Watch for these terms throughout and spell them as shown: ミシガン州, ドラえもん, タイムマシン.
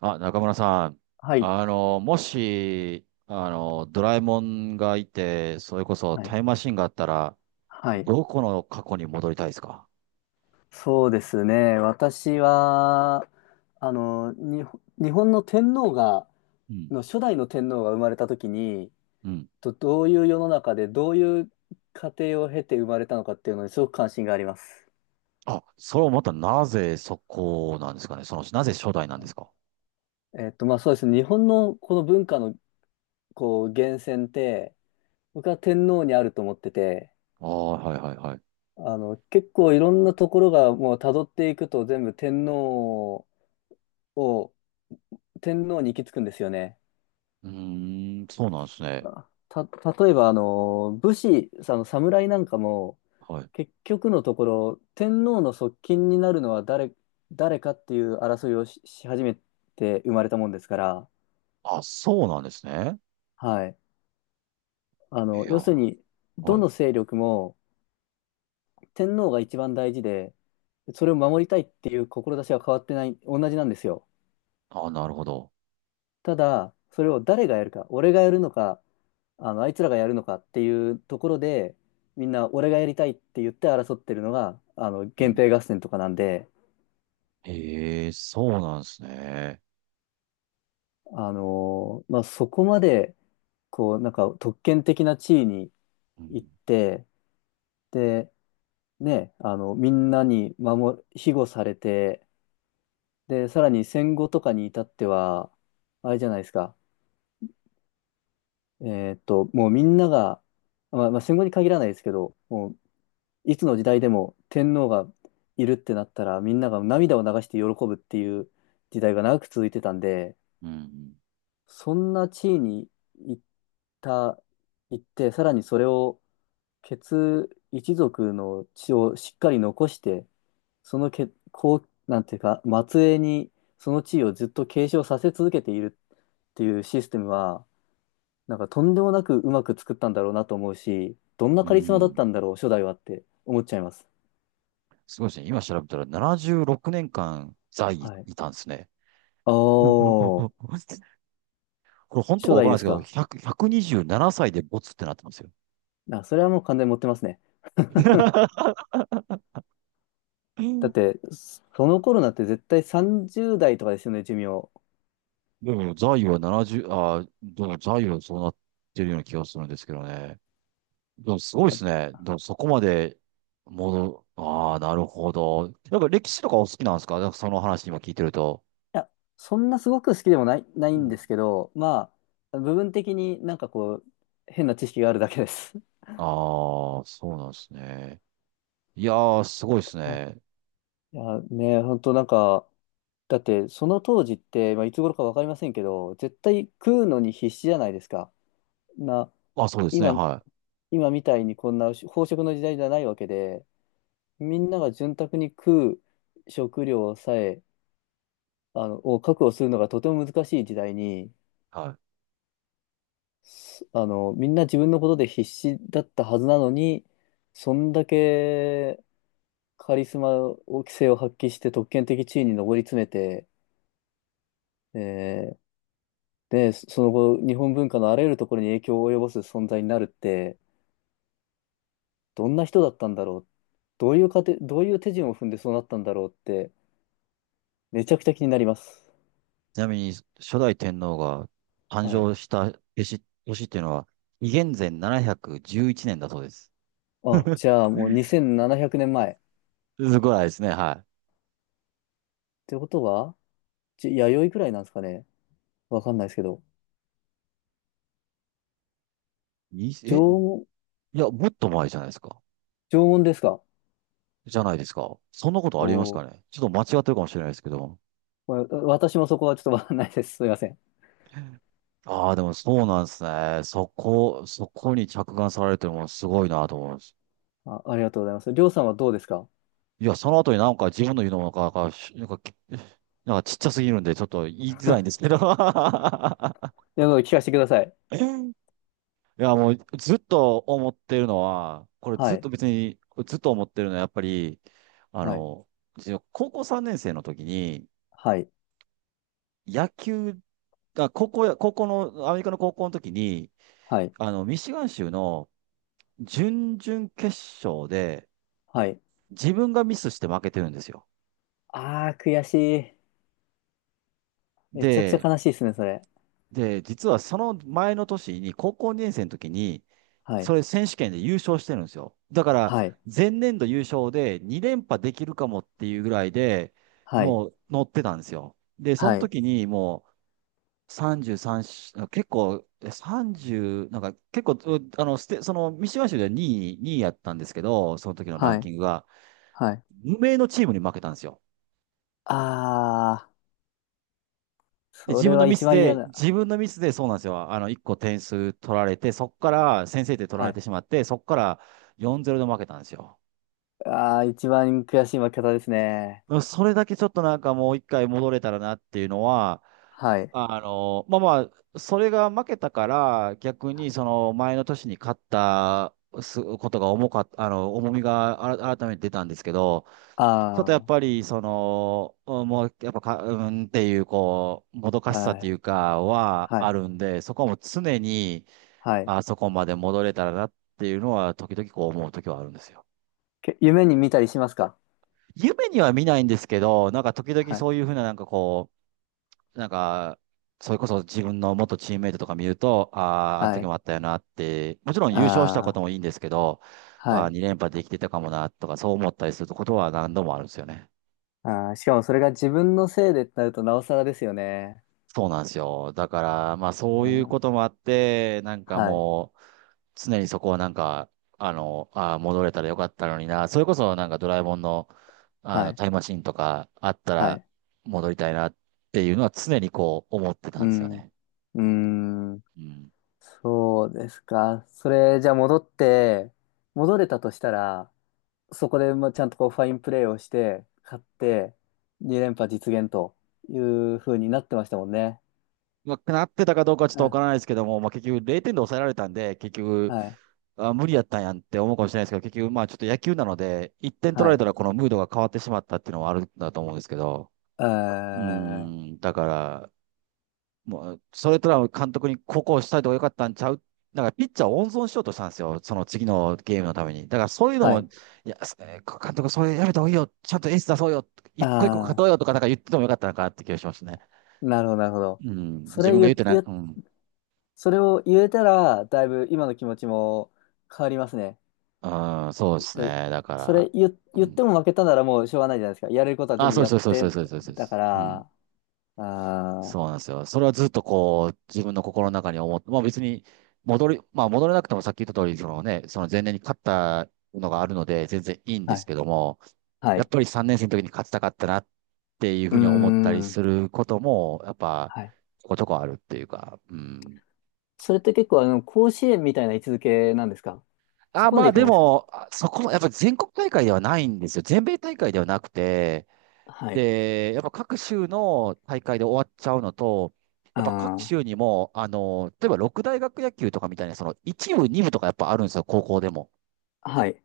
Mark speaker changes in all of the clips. Speaker 1: あ、中村さん。
Speaker 2: はい、
Speaker 1: もし、ドラえもんがいて、それこそ
Speaker 2: はい、
Speaker 1: タイムマシンがあったら、
Speaker 2: はい。
Speaker 1: どこの過去に戻りたいですか？
Speaker 2: そうですね。私は、日本の天皇が、
Speaker 1: うん。
Speaker 2: の初代の天皇が生まれた時に、
Speaker 1: うん。
Speaker 2: とどういう世の中で、どういう過程を経て生まれたのかっていうのにすごく関心があります。
Speaker 1: あ、それをまたなぜそこなんですかね。なぜ初代なんですか？
Speaker 2: まあそうですね。日本のこの文化の、こう、源泉って、僕は天皇にあると思ってて、
Speaker 1: ああ、はいはいはい。
Speaker 2: 結構いろんなところがもう辿っていくと全部天皇を、天皇に行き着くんですよね。
Speaker 1: うーん、そうなんですね。
Speaker 2: あた、例えば、武士、その侍なんかも、
Speaker 1: はい。
Speaker 2: 結局のところ、天皇の側近になるのは誰、誰かっていう争いをし始めて生まれたもんですから、
Speaker 1: あ、そうなんですね。
Speaker 2: はい。
Speaker 1: いや、
Speaker 2: 要する
Speaker 1: は
Speaker 2: に、ど
Speaker 1: い。
Speaker 2: の勢力も天皇が一番大事で、それを守りたいっていう志は変わってない、同じなんですよ。
Speaker 1: あ、なるほど。
Speaker 2: ただ、それを誰がやるか、俺がやるのか、あいつらがやるのかっていうところで、みんな俺がやりたいって言って争ってるのが、
Speaker 1: う
Speaker 2: 源
Speaker 1: ん。
Speaker 2: 平合戦とかなんで、
Speaker 1: へえ、そうなんですね。
Speaker 2: まあ、そこまで、こう、なんか特権的な地位に
Speaker 1: う
Speaker 2: 行
Speaker 1: ん。
Speaker 2: って、で、ね、みんなに庇護されて、で、さらに戦後とかに至っては、あれじゃないですか、えもうみんなが、まあ、まあ戦後に限らないですけど、もういつの時代でも天皇がいるってなったら、みんなが涙を流して喜ぶっていう時代が長く続いてたんで、
Speaker 1: うん。
Speaker 2: そんな地位に行った、行って、さらにそれを、一族の血をしっかり残して、そのけ、こう、なんていうか、末裔にその地位をずっと継承させ続けているっていうシステムは、なんかとんでもなくうまく作ったんだろうなと思うし、どんな
Speaker 1: う
Speaker 2: カリスマだっ
Speaker 1: ん。
Speaker 2: たんだろう、初代はって思っちゃいます。
Speaker 1: すごいですね。今調べたら76年間在位
Speaker 2: はい。
Speaker 1: いたんですね。
Speaker 2: お
Speaker 1: うんうんうんう
Speaker 2: ー、
Speaker 1: ん。これ本当か
Speaker 2: 初
Speaker 1: わか
Speaker 2: 代
Speaker 1: ら
Speaker 2: で
Speaker 1: ないです
Speaker 2: す
Speaker 1: けど、
Speaker 2: か。
Speaker 1: 100 127歳でボツってなってますよ。
Speaker 2: あ、それはもう完全に持ってますね。
Speaker 1: う
Speaker 2: だっ
Speaker 1: ん。
Speaker 2: て、その頃なんて絶対30代とかですよね、寿命。
Speaker 1: でも在位は70、でも在位はそうなってるような気がするんですけどね。でもすごいです
Speaker 2: い
Speaker 1: ね。でもそこまでああ、なるほど。なんか歴史とかお好きなんですか？なんかその話今聞いてると。
Speaker 2: や、そんなすごく好きでもな
Speaker 1: う
Speaker 2: いん
Speaker 1: ん。
Speaker 2: ですけど、まあ、部分的になんかこう、変な知識があるだけです。
Speaker 1: ああ、そうなんですね。いやー、すごいです
Speaker 2: うん、
Speaker 1: ね。
Speaker 2: いや、ね、本当なんか、だってその当時って、まあ、いつ頃かわかりませんけど、絶対食うのに必死じゃないですか。な、
Speaker 1: あ、そうですね。
Speaker 2: 今、
Speaker 1: は
Speaker 2: 今みたいにこんな飽食の時代じゃないわけで、みんなが潤沢に食う食料さえ、を確保するのがとても難しい時代に、
Speaker 1: い。はい。
Speaker 2: すあの、みんな自分のことで必死だったはずなのに、そんだけカリスマを、規制を発揮して特権的地位に上り詰めて、えーで、その後、日本文化のあらゆるところに影響を及ぼす存在になるって、どんな人だったんだろう。どういう過程、どういう手順を踏んでそうなったんだろうって、めちゃくちゃ気になります。
Speaker 1: ちなみに、初代天皇が誕
Speaker 2: はい。
Speaker 1: 生した年っていうのは、紀元前711年だそうです。
Speaker 2: あ、じゃあもう2700年前。っ
Speaker 1: すごいですね、は
Speaker 2: てことは、弥生くらいなんですかね。わかんないですけど。
Speaker 1: い。
Speaker 2: 縄
Speaker 1: い
Speaker 2: 文、
Speaker 1: や、もっと前じゃないですか。
Speaker 2: 縄文ですか？
Speaker 1: じゃないですか。そんなこと
Speaker 2: お
Speaker 1: あります
Speaker 2: お
Speaker 1: か
Speaker 2: ー、
Speaker 1: ね。ちょっと間違ってるかもしれないですけど。
Speaker 2: まあ私もそこはちょっとわかんないです。すいません。
Speaker 1: ああ、でもそうなんですね。そこに着眼されてるものすごいなと思います。
Speaker 2: あ、ありがとうございます。りょうさんはどうですか？
Speaker 1: いや、その後になんか自分の言うのもなんかちっちゃすぎるんで、ちょっと言いづらい んですけど。
Speaker 2: いや、聞かせてください。
Speaker 1: いや、もうずっと思ってるのは、これ
Speaker 2: は
Speaker 1: ずっ
Speaker 2: い、
Speaker 1: と別に、ずっと思ってるのは、やっぱり、あ
Speaker 2: はい、
Speaker 1: の、自分高校3年生の時に、
Speaker 2: はい、
Speaker 1: 野球、あ、高校や、高校の、アメリカの高校の時に、
Speaker 2: はい、
Speaker 1: ミシガン州の準々決勝で、
Speaker 2: はい。
Speaker 1: 自分がミスして負けてるんですよ。
Speaker 2: あー、悔しい。めちゃくちゃ
Speaker 1: で
Speaker 2: 悲しいですね、それ。
Speaker 1: で、実はその前の年に、高校2年生の時に、
Speaker 2: は
Speaker 1: そ
Speaker 2: い、
Speaker 1: れ選手権で優勝してるんですよ。だから、
Speaker 2: はい、
Speaker 1: 前年度優勝で2連覇できるかもっていうぐらいで、
Speaker 2: はい、
Speaker 1: もう乗ってたんですよ。で、その
Speaker 2: はい、
Speaker 1: 時にもう33し、結構、え30、なんか結構、うあの、ステ、その、三島州では2位、2位やったんですけど、その時のラ
Speaker 2: は
Speaker 1: ン
Speaker 2: い、
Speaker 1: キングが、
Speaker 2: はい。
Speaker 1: 無名のチームに負けたんですよ。
Speaker 2: あー、それは一番嫌な。
Speaker 1: 自分のミスでそうなんですよ。あの、1個点数取られて、そこから先制点取ら
Speaker 2: は
Speaker 1: れて
Speaker 2: い。
Speaker 1: しまって、そこから4-0で負けたんですよ。
Speaker 2: ああ、一番悔しい負け方ですね。
Speaker 1: それだけちょっとなんかもう一回戻れたらなっていうのは、
Speaker 2: はい。
Speaker 1: まあまあ、それが負けたから、逆にその前の年に勝ったすことが重かった、あの、重みがあら改めて出たんですけど、ちょっとやっ
Speaker 2: あ
Speaker 1: ぱりその、もうやっぱか、うんっていう、こう、もどか
Speaker 2: あ、
Speaker 1: しさ
Speaker 2: は
Speaker 1: ってい
Speaker 2: い、
Speaker 1: うかは
Speaker 2: は
Speaker 1: あ
Speaker 2: い、
Speaker 1: るんで、そこはもう常に、
Speaker 2: はい。
Speaker 1: あそこまで戻れたらなっていうのは、時々こう思う時はあるんですよ。
Speaker 2: 夢に見たりしますか？
Speaker 1: 夢には見ないんですけど、なんか時々
Speaker 2: はい、
Speaker 1: そういうふうな、なんかこう、なんか、それこそ自分の元チームメイトとか見ると、ああ、あの
Speaker 2: は
Speaker 1: 時も
Speaker 2: い、
Speaker 1: あったよなって、もちろん優勝したこ
Speaker 2: あ
Speaker 1: ともいいんですけど、
Speaker 2: あ、は
Speaker 1: ああ、
Speaker 2: い。
Speaker 1: 2連覇できてたかもなとか、そう思ったりすることは何度もあるんですよね。
Speaker 2: ああ、しかもそれが自分のせいでってなるとなおさらですよね。
Speaker 1: そうなんですよ。だから、まあそ
Speaker 2: う
Speaker 1: ういう
Speaker 2: ん、
Speaker 1: こともあって、なんか
Speaker 2: はい、
Speaker 1: もう、常にそこはなんか、ああ、戻れたらよかったのにな。それこそなんかドラえもんの、
Speaker 2: はい、
Speaker 1: タイムマシンとかあった
Speaker 2: は
Speaker 1: ら
Speaker 2: い。
Speaker 1: 戻りたいなっていうのは常にこう思ってた
Speaker 2: う
Speaker 1: んですよ
Speaker 2: ん、
Speaker 1: ね。
Speaker 2: うん、
Speaker 1: うん。
Speaker 2: そうですか。それ、じゃあ戻って、戻れたとしたら、そこで、まあ、ちゃんとこうファインプレーをして、勝って、2連覇実現という風になってましたもんね。
Speaker 1: まあ、なってたかどうかはちょっ
Speaker 2: う
Speaker 1: とわ
Speaker 2: ん。
Speaker 1: からないですけども、まあ、結局0点で抑えられたんで、結局、
Speaker 2: はい。
Speaker 1: あ、無理やったんやんって思うかもしれないですけど、結局まあちょっと野球なので、1点取
Speaker 2: は
Speaker 1: られ
Speaker 2: い。
Speaker 1: たらこのムードが変わってしまったっていうのはあるんだと思うんですけど、
Speaker 2: え
Speaker 1: う
Speaker 2: ー、
Speaker 1: ん、だから、もう、それとは監督にここをしたいとかよかったんちゃう、だからピッチャーを温存しようとしたんですよ。その次のゲームのために。だからそういうの
Speaker 2: は
Speaker 1: も、い
Speaker 2: い。
Speaker 1: や、監督それやめた方がいいよ。ちゃんとエース出そうよ。一個一個勝と
Speaker 2: あ
Speaker 1: うよ
Speaker 2: あ、
Speaker 1: とかなんか言っててもよかったのかなって気がしますね。
Speaker 2: なるほど、なるほど。
Speaker 1: うん。
Speaker 2: そ
Speaker 1: 自
Speaker 2: れ
Speaker 1: 分が言っ
Speaker 2: 言、
Speaker 1: てない。
Speaker 2: 言、
Speaker 1: うん。
Speaker 2: それを言えたら、だいぶ今の気持ちも変わりますね。
Speaker 1: ああ、そうです
Speaker 2: で、
Speaker 1: ね。だか
Speaker 2: そ
Speaker 1: ら。
Speaker 2: れ言、
Speaker 1: う
Speaker 2: 言って
Speaker 1: ん。
Speaker 2: も負けたならもうしょうがないじゃないですか。やれることは
Speaker 1: あ、
Speaker 2: 全部
Speaker 1: そうで
Speaker 2: やっ
Speaker 1: す、そうで
Speaker 2: て、
Speaker 1: す、そうです、そうです。そうで
Speaker 2: だか
Speaker 1: す。う
Speaker 2: ら、
Speaker 1: ん。
Speaker 2: ああ、
Speaker 1: そうなんですよ。それはずっとこう、自分の心の中に思って、まあ別にまあ戻れなくてもさっき言った通り、そのね、その前年に勝ったのがあるので、全然いいんで
Speaker 2: は
Speaker 1: す
Speaker 2: い。
Speaker 1: けども、
Speaker 2: は
Speaker 1: やっ
Speaker 2: い。
Speaker 1: ぱり3年生の時に勝ちたかったなっていう
Speaker 2: う
Speaker 1: ふ
Speaker 2: ー
Speaker 1: うに思ったり
Speaker 2: ん。
Speaker 1: することも、やっぱ、
Speaker 2: はい。
Speaker 1: ちょこちょこあるっていうか、うん。
Speaker 2: それって結構あの、甲子園みたいな位置づけなんですか？そ
Speaker 1: あ、
Speaker 2: こま
Speaker 1: ま
Speaker 2: で
Speaker 1: あ
Speaker 2: いか
Speaker 1: で
Speaker 2: ないですか？
Speaker 1: も、あそこも、やっぱ全国大会ではないんですよ。全米大会ではなくて、
Speaker 2: はい。
Speaker 1: で、やっぱ各州の大会で終わっちゃうのと、やっぱ各
Speaker 2: あ
Speaker 1: 州にも、例えば六大学野球とかみたいな、その一部、二部とかやっぱあるんですよ、高校でも。
Speaker 2: あ、はい。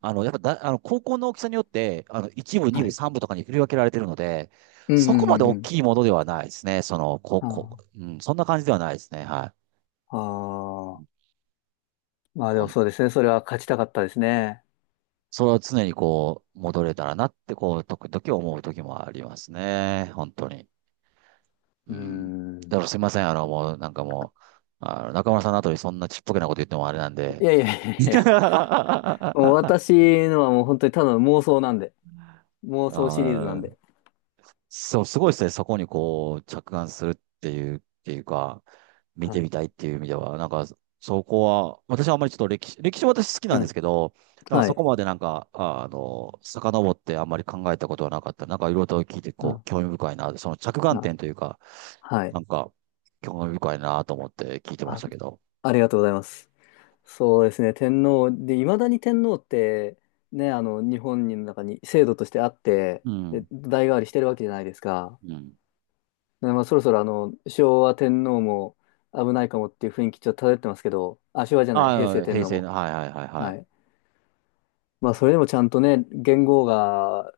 Speaker 1: あの、やっぱだ、あの、高校の大きさによって、一部、二
Speaker 2: は
Speaker 1: 部、
Speaker 2: い。
Speaker 1: 三部とかに振り分けられてるので、
Speaker 2: うん、う
Speaker 1: そこまで
Speaker 2: ん、
Speaker 1: 大
Speaker 2: うん。
Speaker 1: きいものではないですね、その、高
Speaker 2: う
Speaker 1: 校、
Speaker 2: ん、
Speaker 1: うん、そんな感じではないですね、はい。
Speaker 2: あー、あ、まあで
Speaker 1: ほ
Speaker 2: も
Speaker 1: ん
Speaker 2: そうですね。それは勝ちたかったですね。
Speaker 1: それは常にこう、戻れたらなって、こう、時々思う時もありますね、本当に。
Speaker 2: う
Speaker 1: う
Speaker 2: ー
Speaker 1: ん。だか
Speaker 2: ん。
Speaker 1: らすいません。もう、なんかもう、中村さんの後にそんなちっぽけなこと言ってもあれなん
Speaker 2: い
Speaker 1: で、
Speaker 2: やいやいやいや いや。もう
Speaker 1: あ
Speaker 2: 私のはもう本当にただの妄想なんで。妄想シリーズなん
Speaker 1: ー、
Speaker 2: で。
Speaker 1: そう、すごいですね。そこにこう、着眼するっていう、っていうか、見
Speaker 2: は
Speaker 1: て
Speaker 2: い。
Speaker 1: みたいっていう意味では、なんか、そこは、私はあんまりちょっと歴史は私好きな
Speaker 2: う
Speaker 1: んです
Speaker 2: ん。
Speaker 1: けど、なんか
Speaker 2: は
Speaker 1: そこ
Speaker 2: い。
Speaker 1: までなんか、遡ってあんまり考えたことはなかった。なんかいろいろと聞いて、
Speaker 2: う
Speaker 1: こ
Speaker 2: ん。
Speaker 1: う、興味深いな、その着眼
Speaker 2: あ、
Speaker 1: 点というか、
Speaker 2: はい。
Speaker 1: なんか、興味深いなと思って聞いてまし
Speaker 2: あ、
Speaker 1: たけど。
Speaker 2: ありがとうございます。そうですね、天皇。で、いまだに天皇って、ね、日本の中に制度としてあって、
Speaker 1: う
Speaker 2: で、
Speaker 1: ん。
Speaker 2: 代替わりしてるわけじゃないですか。
Speaker 1: うん。
Speaker 2: でまあ、そろそろ、昭和天皇も危ないかもっていう雰囲気ちょっと漂ってますけど、あ、昭和じゃない、平
Speaker 1: あ
Speaker 2: 成
Speaker 1: あ、
Speaker 2: 天
Speaker 1: 平
Speaker 2: 皇
Speaker 1: 成の、
Speaker 2: も。
Speaker 1: はいはいはいは
Speaker 2: は
Speaker 1: い。
Speaker 2: い。まあ、それでもちゃんとね、元号が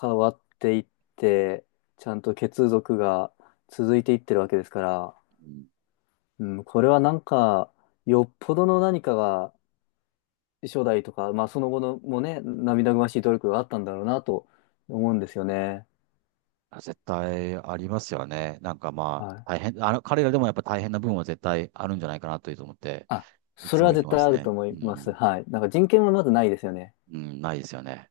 Speaker 2: 変わっていって、ちゃんと血族が続いていってるわけですから、
Speaker 1: うん。
Speaker 2: うん、これはなんか、よっぽどの何かが初代とか、まあその後のもね、涙ぐましい努力があったんだろうなと思うんですよね。
Speaker 1: あ、絶対ありますよね。なんかま
Speaker 2: はい。
Speaker 1: あ、大変、彼らでもやっぱ大変な部分は絶対あるんじゃないかなというと思って、
Speaker 2: あ、
Speaker 1: い
Speaker 2: そ
Speaker 1: つ
Speaker 2: れ
Speaker 1: も
Speaker 2: は
Speaker 1: 見て
Speaker 2: 絶
Speaker 1: ま
Speaker 2: 対
Speaker 1: す
Speaker 2: あると
Speaker 1: ね。
Speaker 2: 思
Speaker 1: う
Speaker 2: います。
Speaker 1: ん。
Speaker 2: はい。なんか人権はまずないですよね。
Speaker 1: うん、ないですよね。